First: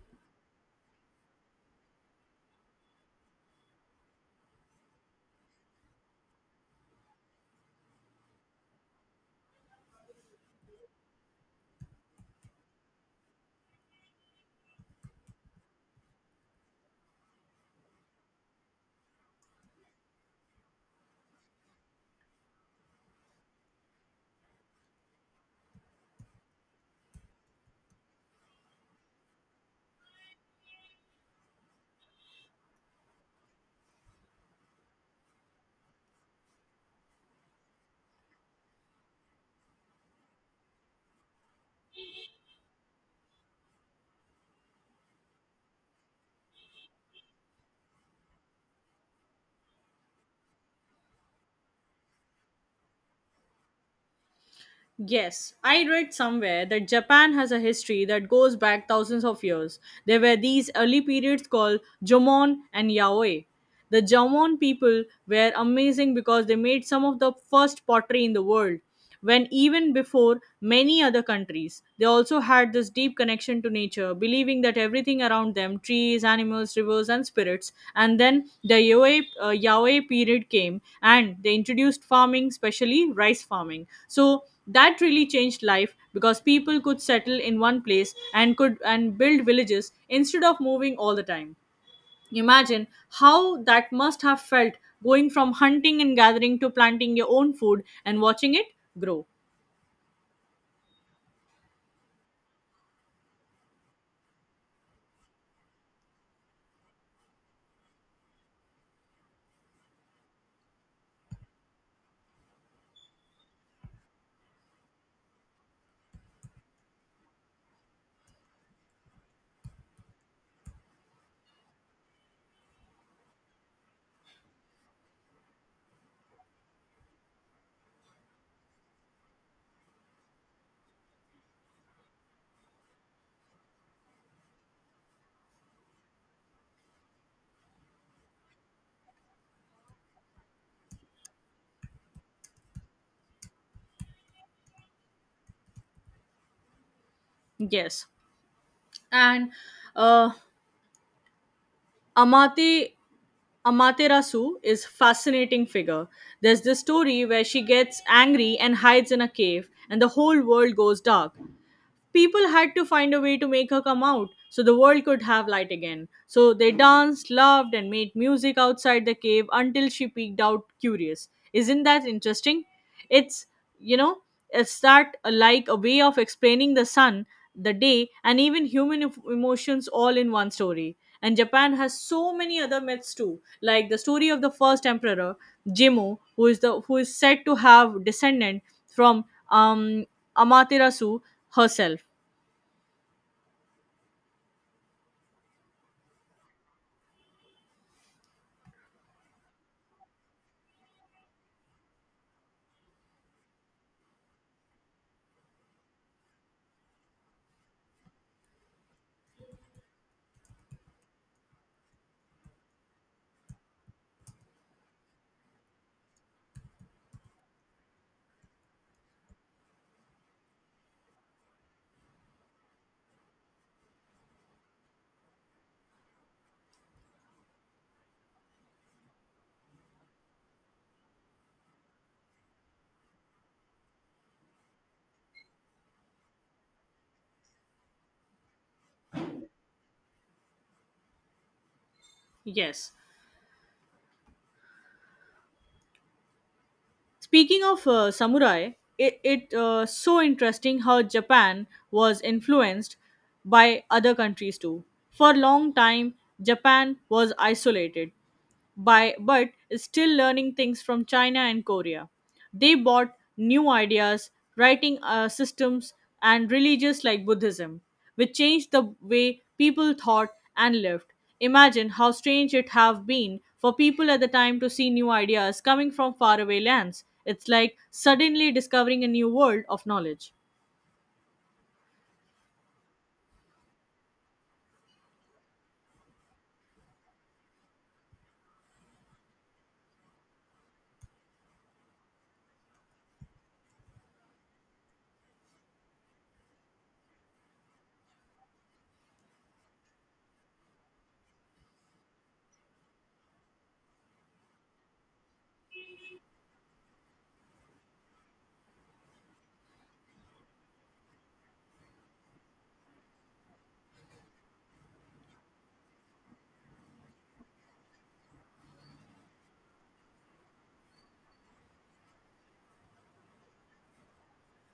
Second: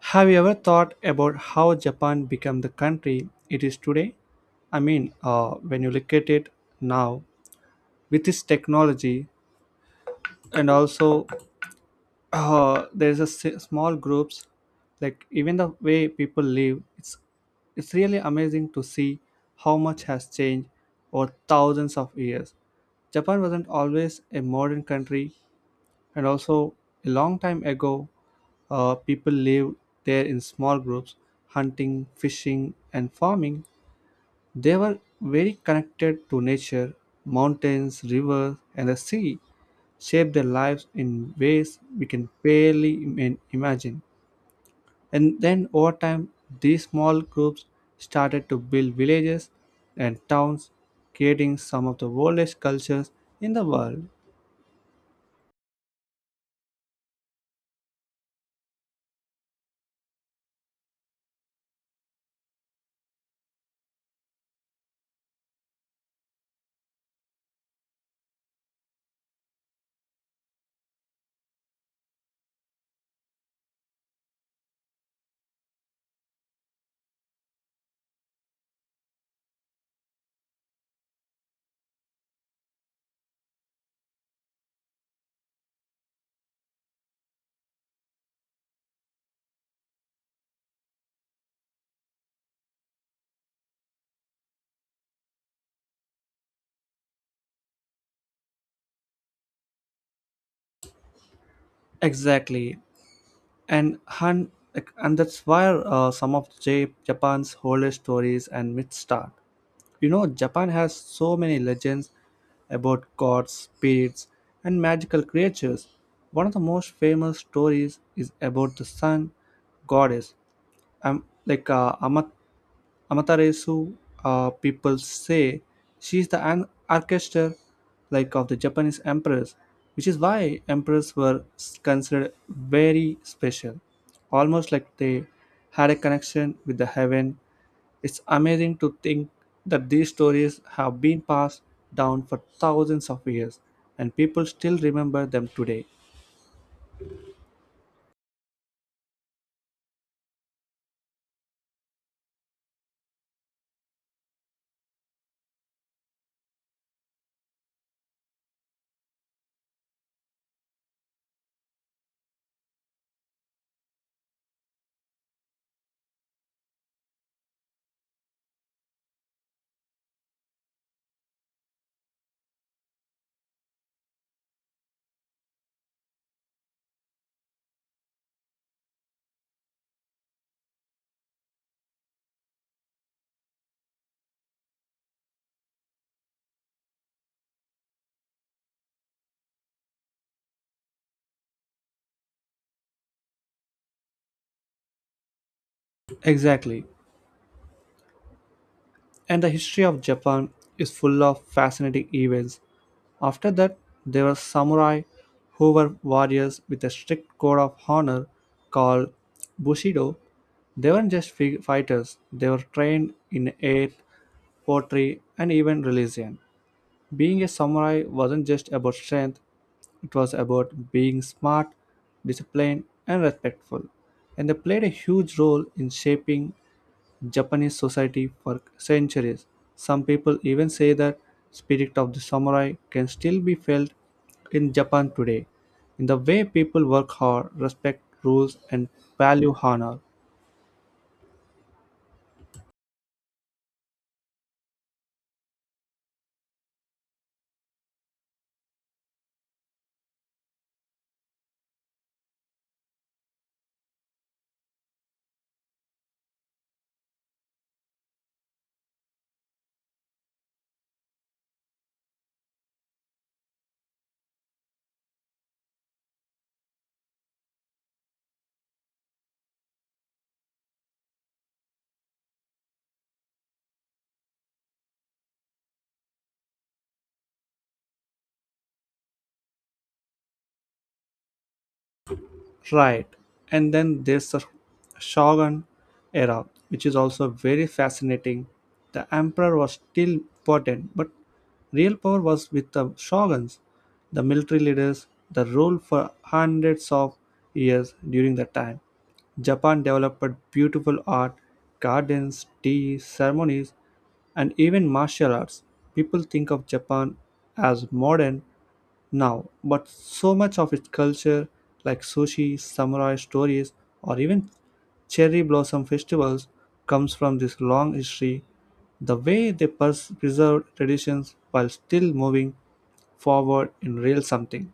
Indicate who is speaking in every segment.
Speaker 1: Have you ever thought about how Japan became the country it is today? I mean, when you look at it now with its technology, and also there's a small groups, like even the way people live, it's really amazing to see how much has changed over thousands of years. Japan wasn't always a modern country, and also a long time ago people lived there in small groups hunting fishing and farming. They were very connected to nature. Mountains rivers and the sea shaped their lives in ways we can barely imagine. And then over time these small groups started to build villages and towns, creating some of the oldest cultures in the world.
Speaker 2: Yes, I read somewhere that Japan has a history that goes back thousands of years. There were these early periods called Jomon and Yaoi. The Jomon people were amazing because they made some of the first pottery in the world, when even before many other countries. They also had this deep connection to nature, believing that everything around them trees, animals, rivers, and spirits. And then the Yaoi, Yaoi period came and they introduced farming, especially rice farming. So that really changed life because people could settle in one place and could and build villages instead of moving all the time. Imagine how that must have felt, going from hunting and gathering to planting your own food and watching it grow.
Speaker 1: Exactly. And and that's where some of Japan's oldest stories and myths start. You know, Japan has so many legends about gods, spirits, and magical creatures. One of the most famous stories is about the sun goddess, um, like uh, Amat- Amaterasu. Uh, people say she is the orchestra like of the Japanese emperors, which is why emperors were considered very special, almost like they had a connection with the heaven. It's amazing to think that these stories have been passed down for thousands of years and people still remember them today.
Speaker 2: Yes, and uh, amate amaterasu is fascinating figure. There's this story where she gets angry and hides in a cave and the whole world goes dark. People had to find a way to make her come out so the world could have light again. So they danced, loved, and made music outside the cave until she peeked out curious. Isn't that interesting? It's, you know, it's that like a way of explaining the sun, the day, and even human emotions all in one story. And Japan has so many other myths too, like the story of the first emperor, Jimmu, who is said to have descendant from Amaterasu herself.
Speaker 1: Exactly. And the history of Japan is full of fascinating events. After that, there were samurai who were warriors with a strict code of honor called Bushido. They weren't just fighters, they were trained in art, poetry, and even religion. Being a samurai wasn't just about strength, it was about being smart, disciplined, and respectful. And they played a huge role in shaping Japanese society for centuries. Some people even say that spirit of the samurai can still be felt in Japan today in the way people work hard, respect rules and value honor.
Speaker 2: Yes. Speaking of samurai, it so interesting how Japan was influenced by other countries too. For a long time, Japan was isolated by but still learning things from China and Korea. They bought new ideas, writing systems, and religions like Buddhism, which changed the way people thought and lived. Imagine how strange it have been for people at the time to see new ideas coming from faraway lands. It's like suddenly discovering a new world of knowledge.
Speaker 1: Right. And then there's the Shogun era, which is also very fascinating. The emperor was still important, but real power was with the shoguns, the military leaders, the rule for hundreds of years during that time. Japan developed beautiful art, gardens, tea, ceremonies, and even martial arts. People think of Japan as modern, now, but so much of its culture, like sushi, samurai stories, or even cherry blossom festivals, comes from this long history. The way they preserved traditions while still moving forward in real something.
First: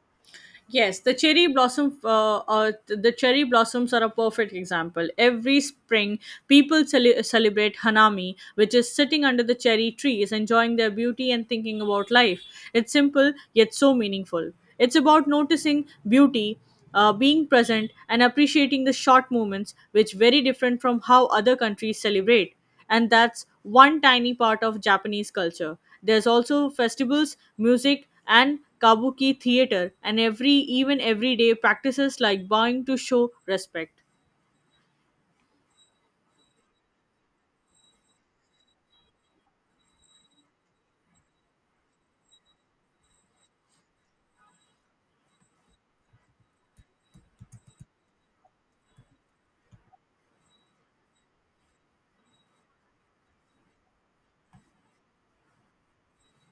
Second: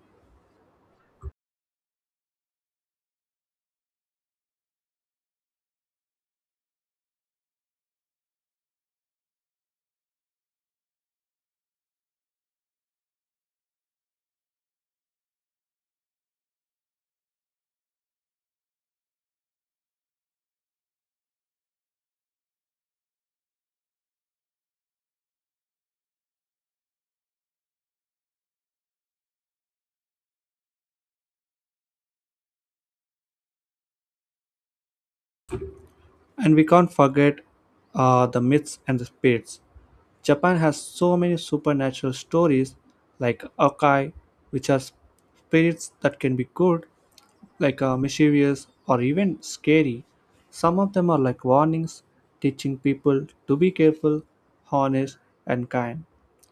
Speaker 2: Yes, the cherry blossom, the cherry blossoms are a perfect example. Every spring, people celebrate Hanami, which is sitting under the cherry trees, enjoying their beauty and thinking about life. It's simple yet so meaningful. It's about noticing beauty, being present, and appreciating the short moments, which very different from how other countries celebrate, and that's one tiny part of Japanese culture. There's also festivals, music, and kabuki theater, and every even everyday practices like bowing to show respect.
Speaker 1: And we can't forget the myths and the spirits. Japan has so many supernatural stories like Okai, which are spirits that can be good like mischievous or even scary. Some of them are like warnings, teaching people to be careful, honest, and kind.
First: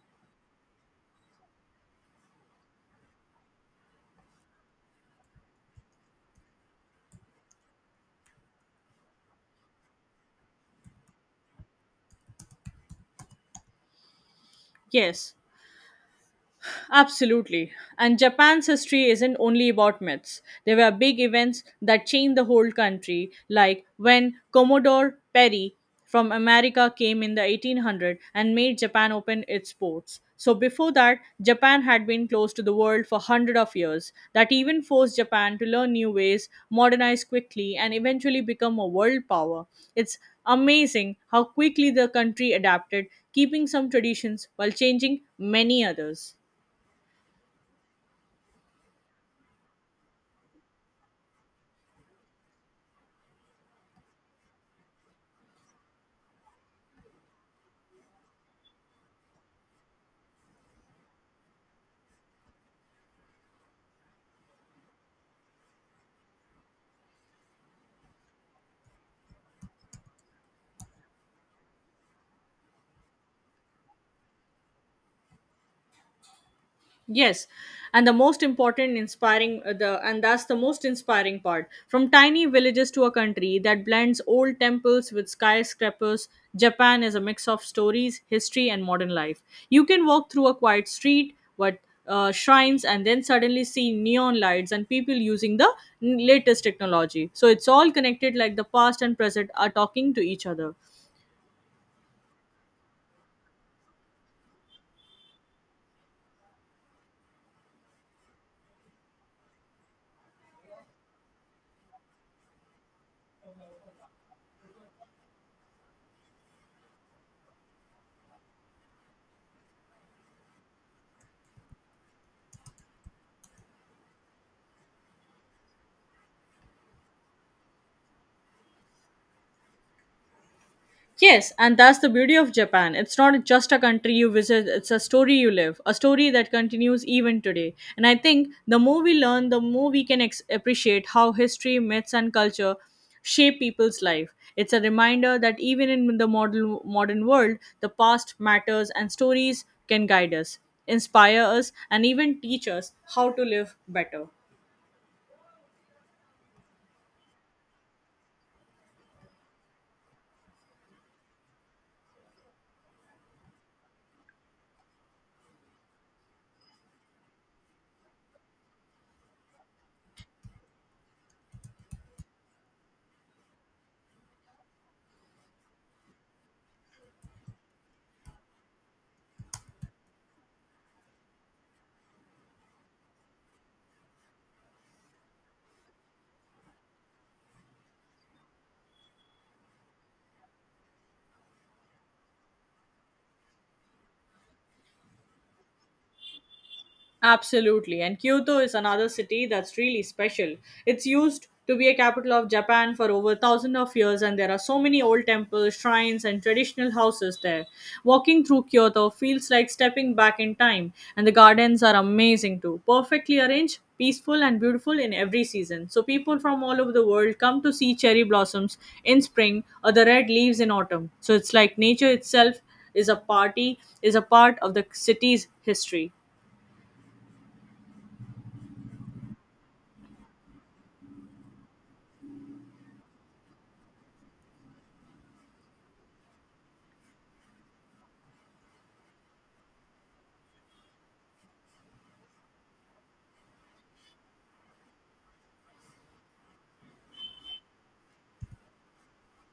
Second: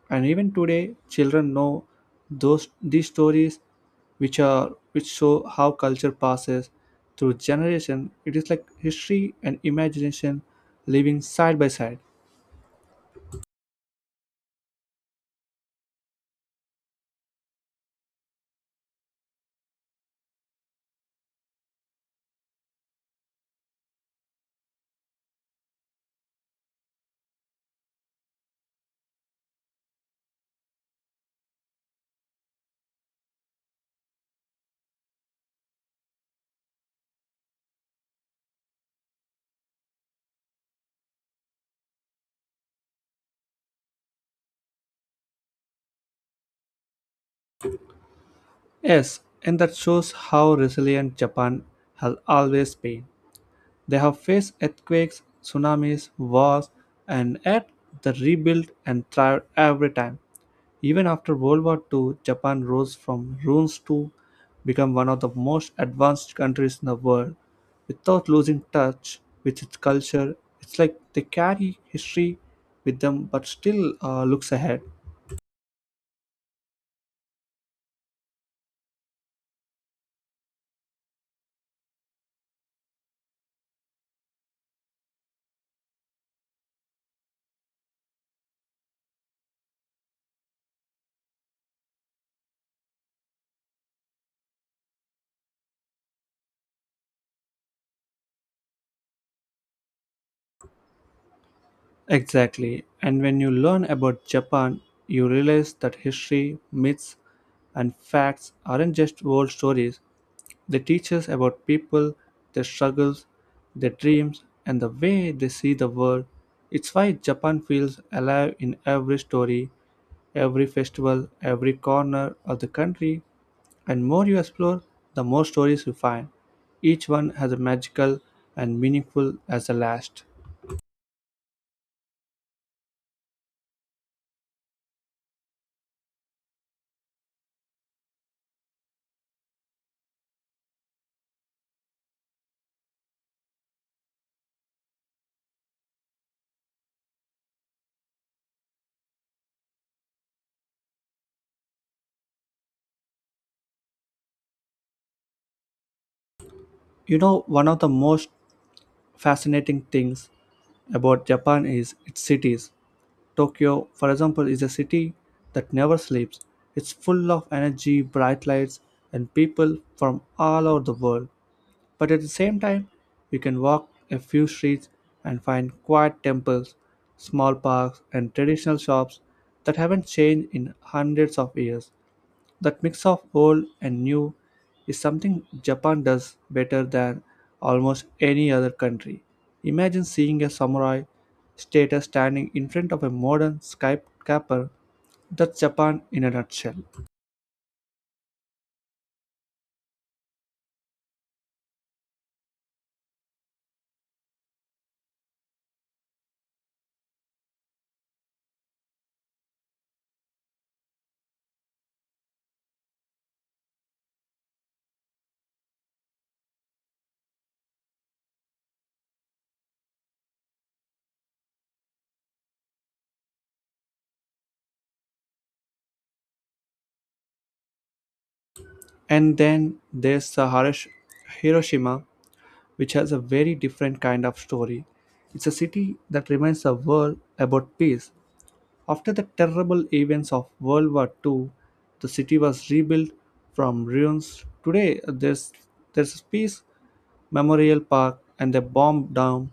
Speaker 1: And even today, children know those these stories, which show how culture passes through generation. It is like history and imagination living side by side.
Speaker 2: Yes, absolutely. And Japan's history isn't only about myths. There were big events that changed the whole country, like when Commodore Perry from America came in the 1800 and made Japan open its ports. So before that, Japan had been closed to the world for hundred of years. That even forced Japan to learn new ways, modernize quickly, and eventually become a world power. It's amazing how quickly the country adapted, keeping some traditions while changing many others.
Speaker 1: Yes, and that shows how resilient Japan has always been. They have faced earthquakes, tsunamis, wars, and yet they rebuilt and thrived every time. Even after World War Two, Japan rose from ruins to become one of the most advanced countries in the world without losing touch with its culture. It's like they carry history with them but still looks ahead.
Speaker 2: Yes, and the most important inspiring the and that's the most inspiring part. From tiny villages to a country that blends old temples with skyscrapers, Japan is a mix of stories, history, and modern life. You can walk through a quiet street, what shrines, and then suddenly see neon lights and people using the latest technology. So it's all connected, like the past and present are talking to each other.
Speaker 1: Exactly. And when you learn about Japan, you realize that history, myths, and facts aren't just old stories. They teach us about people, their struggles, their dreams, and the way they see the world. It's why Japan feels alive in every story, every festival, every corner of the country. And more you explore, the more stories you find. Each one has a magical and meaningful as the last.
Speaker 2: Yes, and that's the beauty of Japan. It's not just a country you visit, it's a story you live, a story that continues even today. And I think the more we learn, the more we can appreciate how history, myths, and culture shape people's life. It's a reminder that even in the modern world, the past matters and stories can guide us, inspire us, and even teach us how to live better.
Speaker 1: You know, one of the most fascinating things about Japan is its cities. Tokyo, for example, is a city that never sleeps. It's full of energy, bright lights, and people from all over the world. But at the same time, you can walk a few streets and find quiet temples, small parks, and traditional shops that haven't changed in hundreds of years. That mix of old and new is something Japan does better than almost any other country. Imagine seeing a samurai status standing in front of a modern skyscraper. That's Japan in a nutshell.
Speaker 2: Absolutely. And Kyoto is another city that's really special. It's used to be a capital of Japan for over thousand of years and there are so many old temples, shrines and traditional houses there. Walking through Kyoto feels like stepping back in time and the gardens are amazing too. Perfectly arranged, peaceful and beautiful in every season. So people from all over the world come to see cherry blossoms in spring or the red leaves in autumn. So it's like nature itself is a part of the city's history.
Speaker 1: And then there's the Hiroshima, which has a very different kind of story. It's a city that reminds the world about peace. After the terrible events of World War Two, the city was rebuilt from ruins. Today, there's a peace memorial park and a bomb dome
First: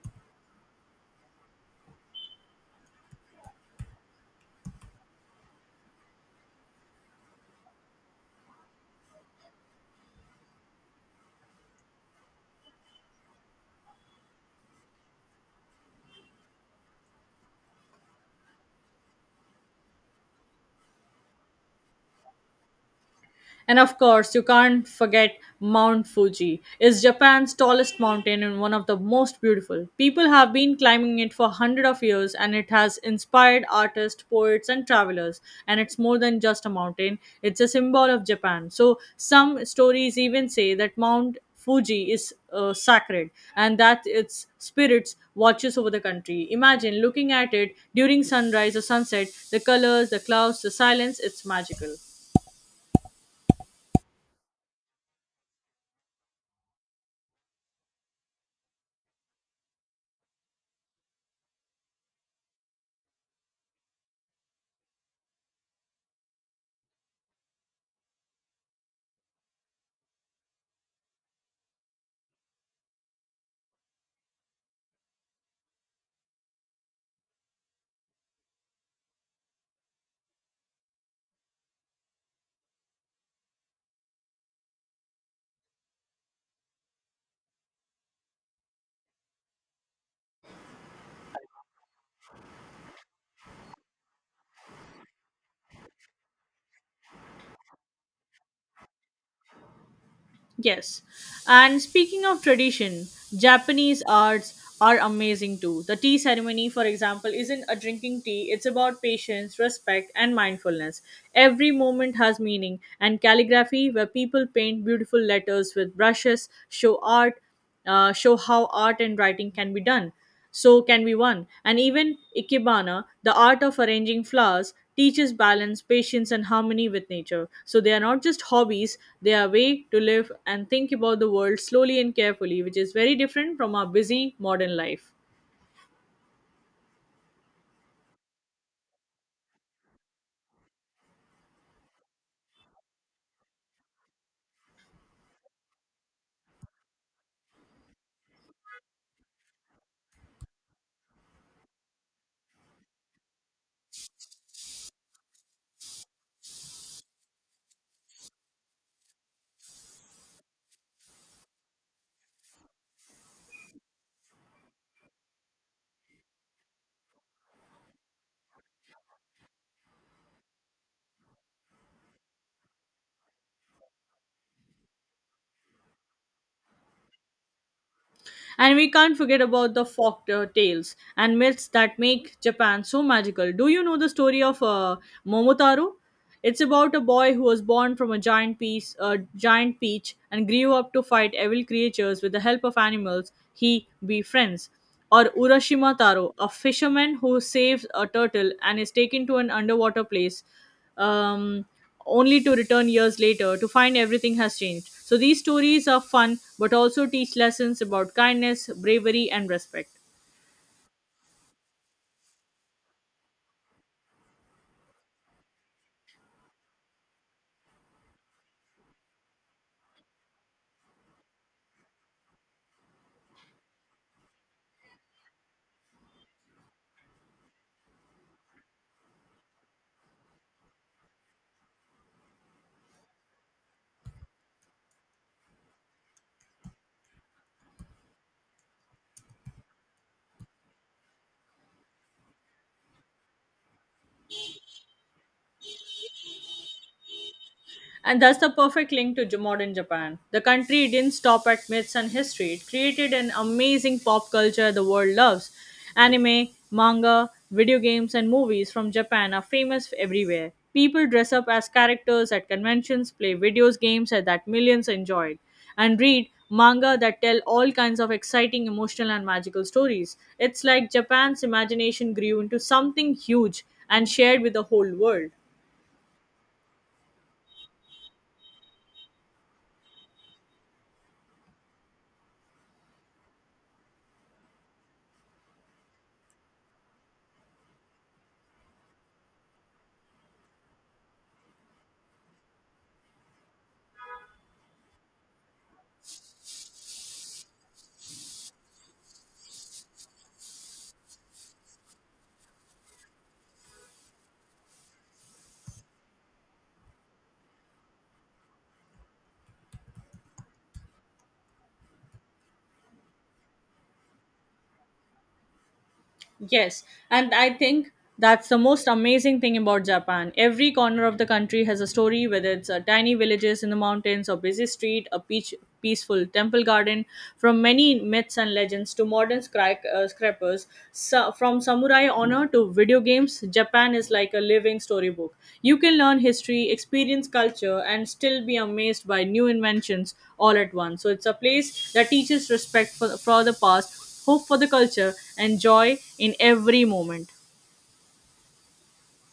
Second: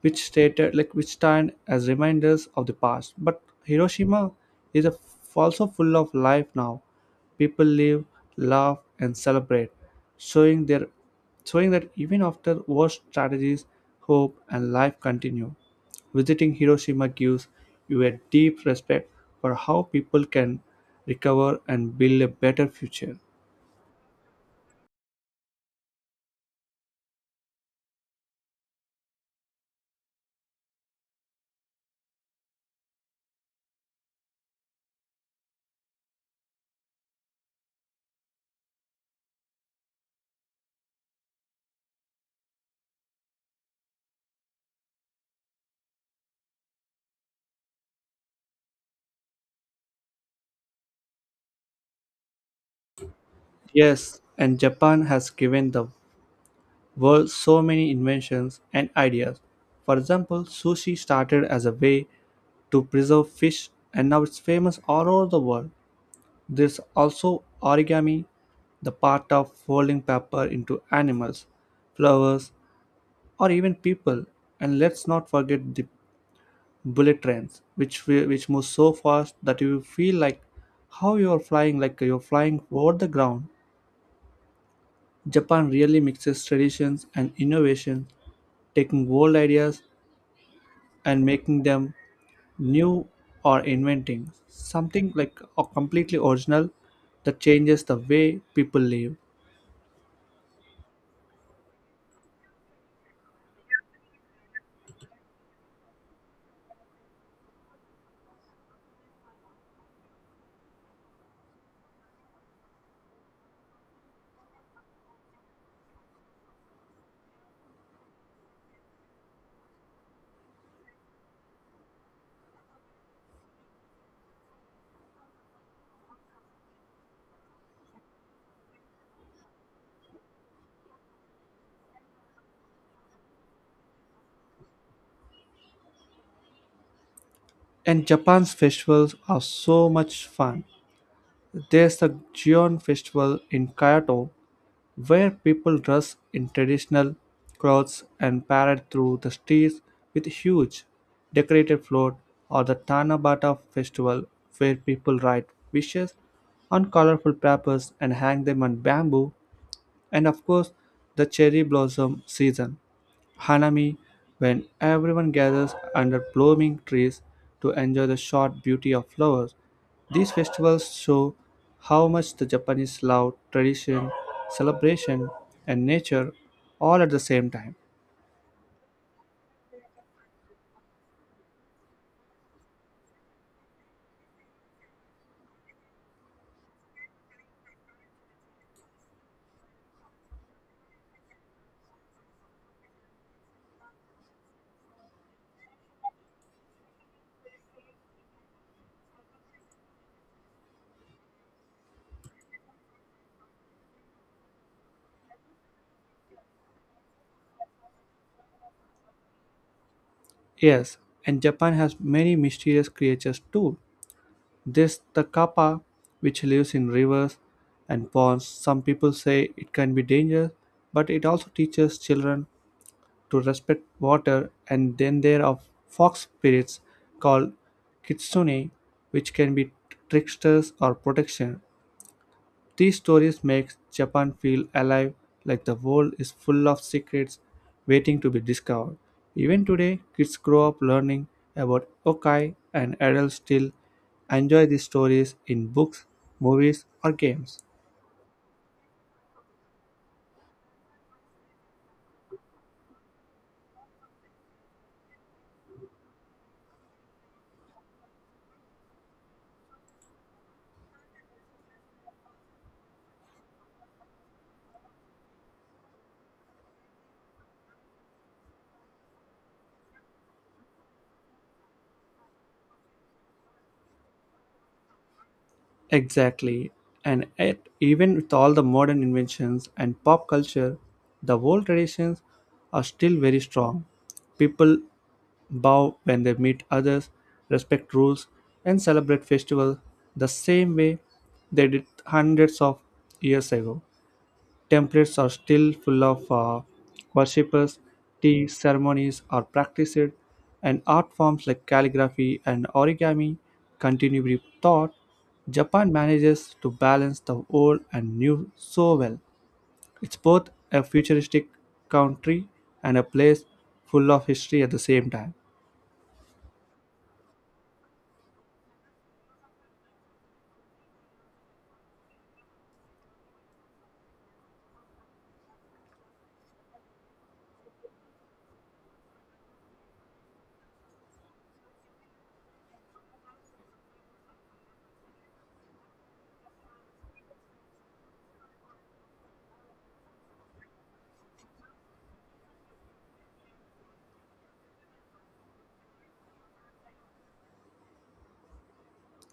Speaker 1: which stated like which stand as reminders of the past. But Hiroshima is a, also full of life now. People live, laugh, and celebrate, showing their showing that even after worst strategies, hope and life continue. Visiting Hiroshima gives you a deep respect for how people can recover and build a better future.
Speaker 2: And of course, you can't forget Mount Fuji. It's Japan's tallest mountain and one of the most beautiful. People have been climbing it for hundreds of years and it has inspired artists, poets and travelers. And it's more than just a mountain, it's a symbol of Japan. So some stories even say that Mount Fuji is sacred and that its spirits watches over the country. Imagine looking at it during sunrise or sunset, the colors, the clouds, the silence, it's magical.
Speaker 1: Yes, and Japan has given the were so many inventions and ideas. For example, sushi started as a way to preserve fish and now it's famous all over the world. There's also origami, the part of folding paper into animals, flowers, or even people. And let's not forget the bullet trains, which move so fast that you feel like how you're flying, like you're flying over the ground. Japan really mixes traditions and innovation, taking old ideas and making them new or inventing something like a completely original that changes the way people live.
Speaker 2: Yes. And speaking of tradition, Japanese arts are amazing too. The tea ceremony, for example, isn't a drinking tea, it's about patience, respect, and mindfulness. Every moment has meaning, and calligraphy, where people paint beautiful letters with brushes, show how art and writing can be done. So can be one. And even Ikebana, the art of arranging flowers, teaches balance, patience, and harmony with nature. So they are not just hobbies, they are a way to live and think about the world slowly and carefully, which is very different from our busy modern life.
Speaker 1: And Japan's festivals are so much fun. There's the Gion Festival in Kyoto, where people dress in traditional clothes and parade through the streets with huge decorated float, or the Tanabata Festival, where people write wishes on colorful papers and hang them on bamboo. And of course, the cherry blossom season, Hanami, when everyone gathers under blooming trees to enjoy the short beauty of flowers. These festivals show how much the Japanese love tradition, celebration, and nature all at the same time.
Speaker 2: And we can't forget about the folk tales and myths that make Japan so magical. Do you know the story of Momotaro? It's about a boy who was born from a giant peach, and grew up to fight evil creatures with the help of animals he befriends. Or Urashima Taro, a fisherman who saves a turtle and is taken to an underwater place um, only to return years later to find everything has changed. So these stories are fun but also teach lessons about kindness, bravery, and respect.
Speaker 1: Yes, and Japan has many mysterious creatures too. This the kappa, which lives in rivers and ponds. Some people say it can be dangerous, but it also teaches children to respect water, and then there are fox spirits called kitsune, which can be tricksters or protection. These stories make Japan feel alive, like the world is full of secrets waiting to be discovered. Even today, kids grow up learning about yokai, and adults still enjoy these stories in books, movies, or games.
Speaker 2: And that's the perfect link to modern Japan. The country didn't stop at myths and history, it created an amazing pop culture the world loves. Anime, manga, video games, and movies from Japan are famous everywhere. People dress up as characters at conventions, play video games that millions enjoyed, and read manga that tell all kinds of exciting, emotional, and magical stories. It's like Japan's imagination grew into something huge and shared with the whole world.
Speaker 1: Exactly. And yet, even with all the modern inventions and pop culture, the old traditions are still very strong. People bow when they meet others, respect rules, and celebrate festivals the same way they did hundreds of years ago. Templates are still full of worshippers, tea ceremonies are practiced, and art forms like calligraphy and origami continue with thought. Japan manages to balance the old and new so well. It's both a futuristic country and a place full of history at the same time.
Speaker 2: Yes, and I think that's the most amazing thing about Japan. Every corner of the country has a story, whether it's a tiny villages in the mountains or busy street, a peach, peaceful temple garden, from many myths and legends to modern scrapers, so, from samurai honor to video games, Japan is like a living storybook. You can learn history, experience culture, and still be amazed by new inventions all at once. So it's a place that teaches respect for the past hope for the culture, and joy in every moment.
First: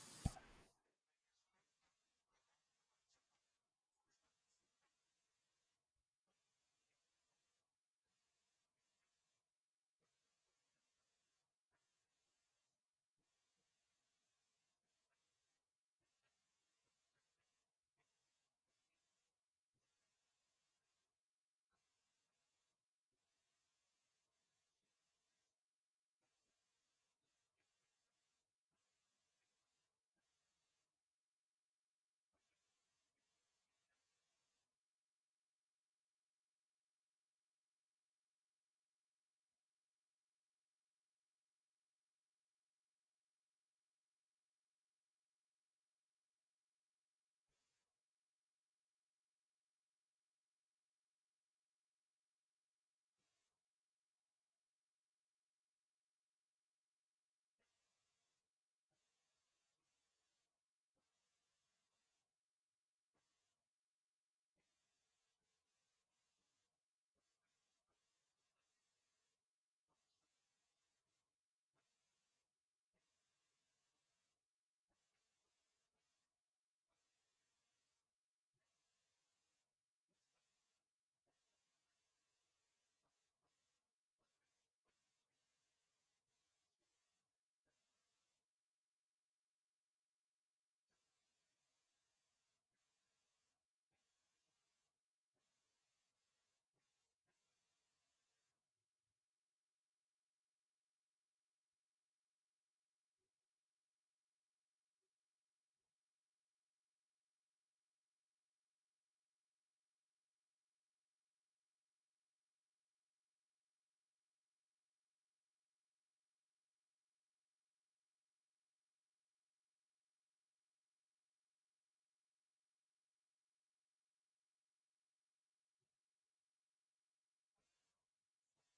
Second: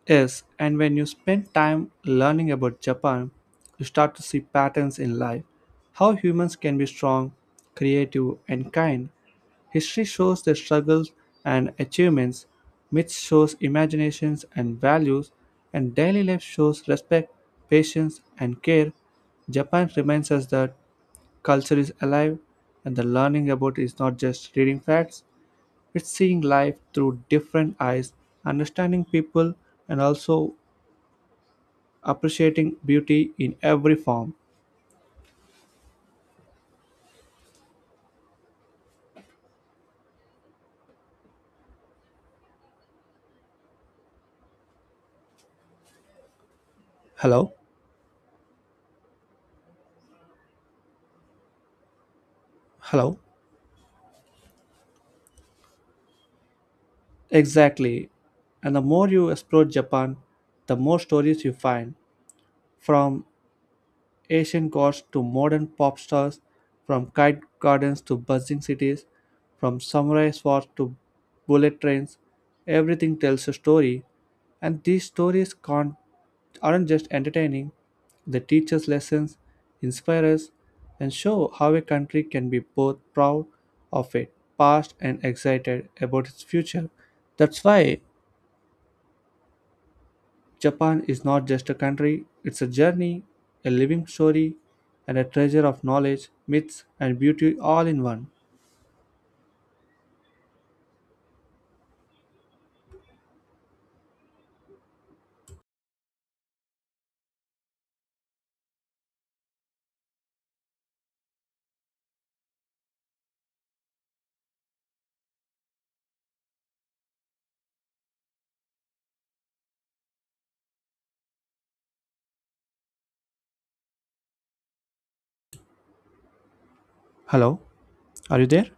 Speaker 1: Yes, and when you spend time learning about Japan, you start to see patterns in life, how humans can be strong, creative, and kind. History shows their struggles and achievements, myths shows imaginations and values, and daily life shows respect, patience, and care. Japan reminds us that culture is alive and the learning about is not just reading facts, it's seeing life through different eyes, understanding people, and also appreciating beauty in every form. Hello? Hello? Exactly. And the more you explore Japan, the more stories you find, from Asian gods to modern pop stars, from kite gardens to buzzing cities, from samurai swords to bullet trains, everything tells a story. And these stories can't, aren't just entertaining, they teach us lessons, inspire us, and show how a country can be both proud of its past and excited about its future. That's why Japan is not just a country, it's a journey, a living story, and a treasure of knowledge, myths, and beauty all in one. Hello, are you there?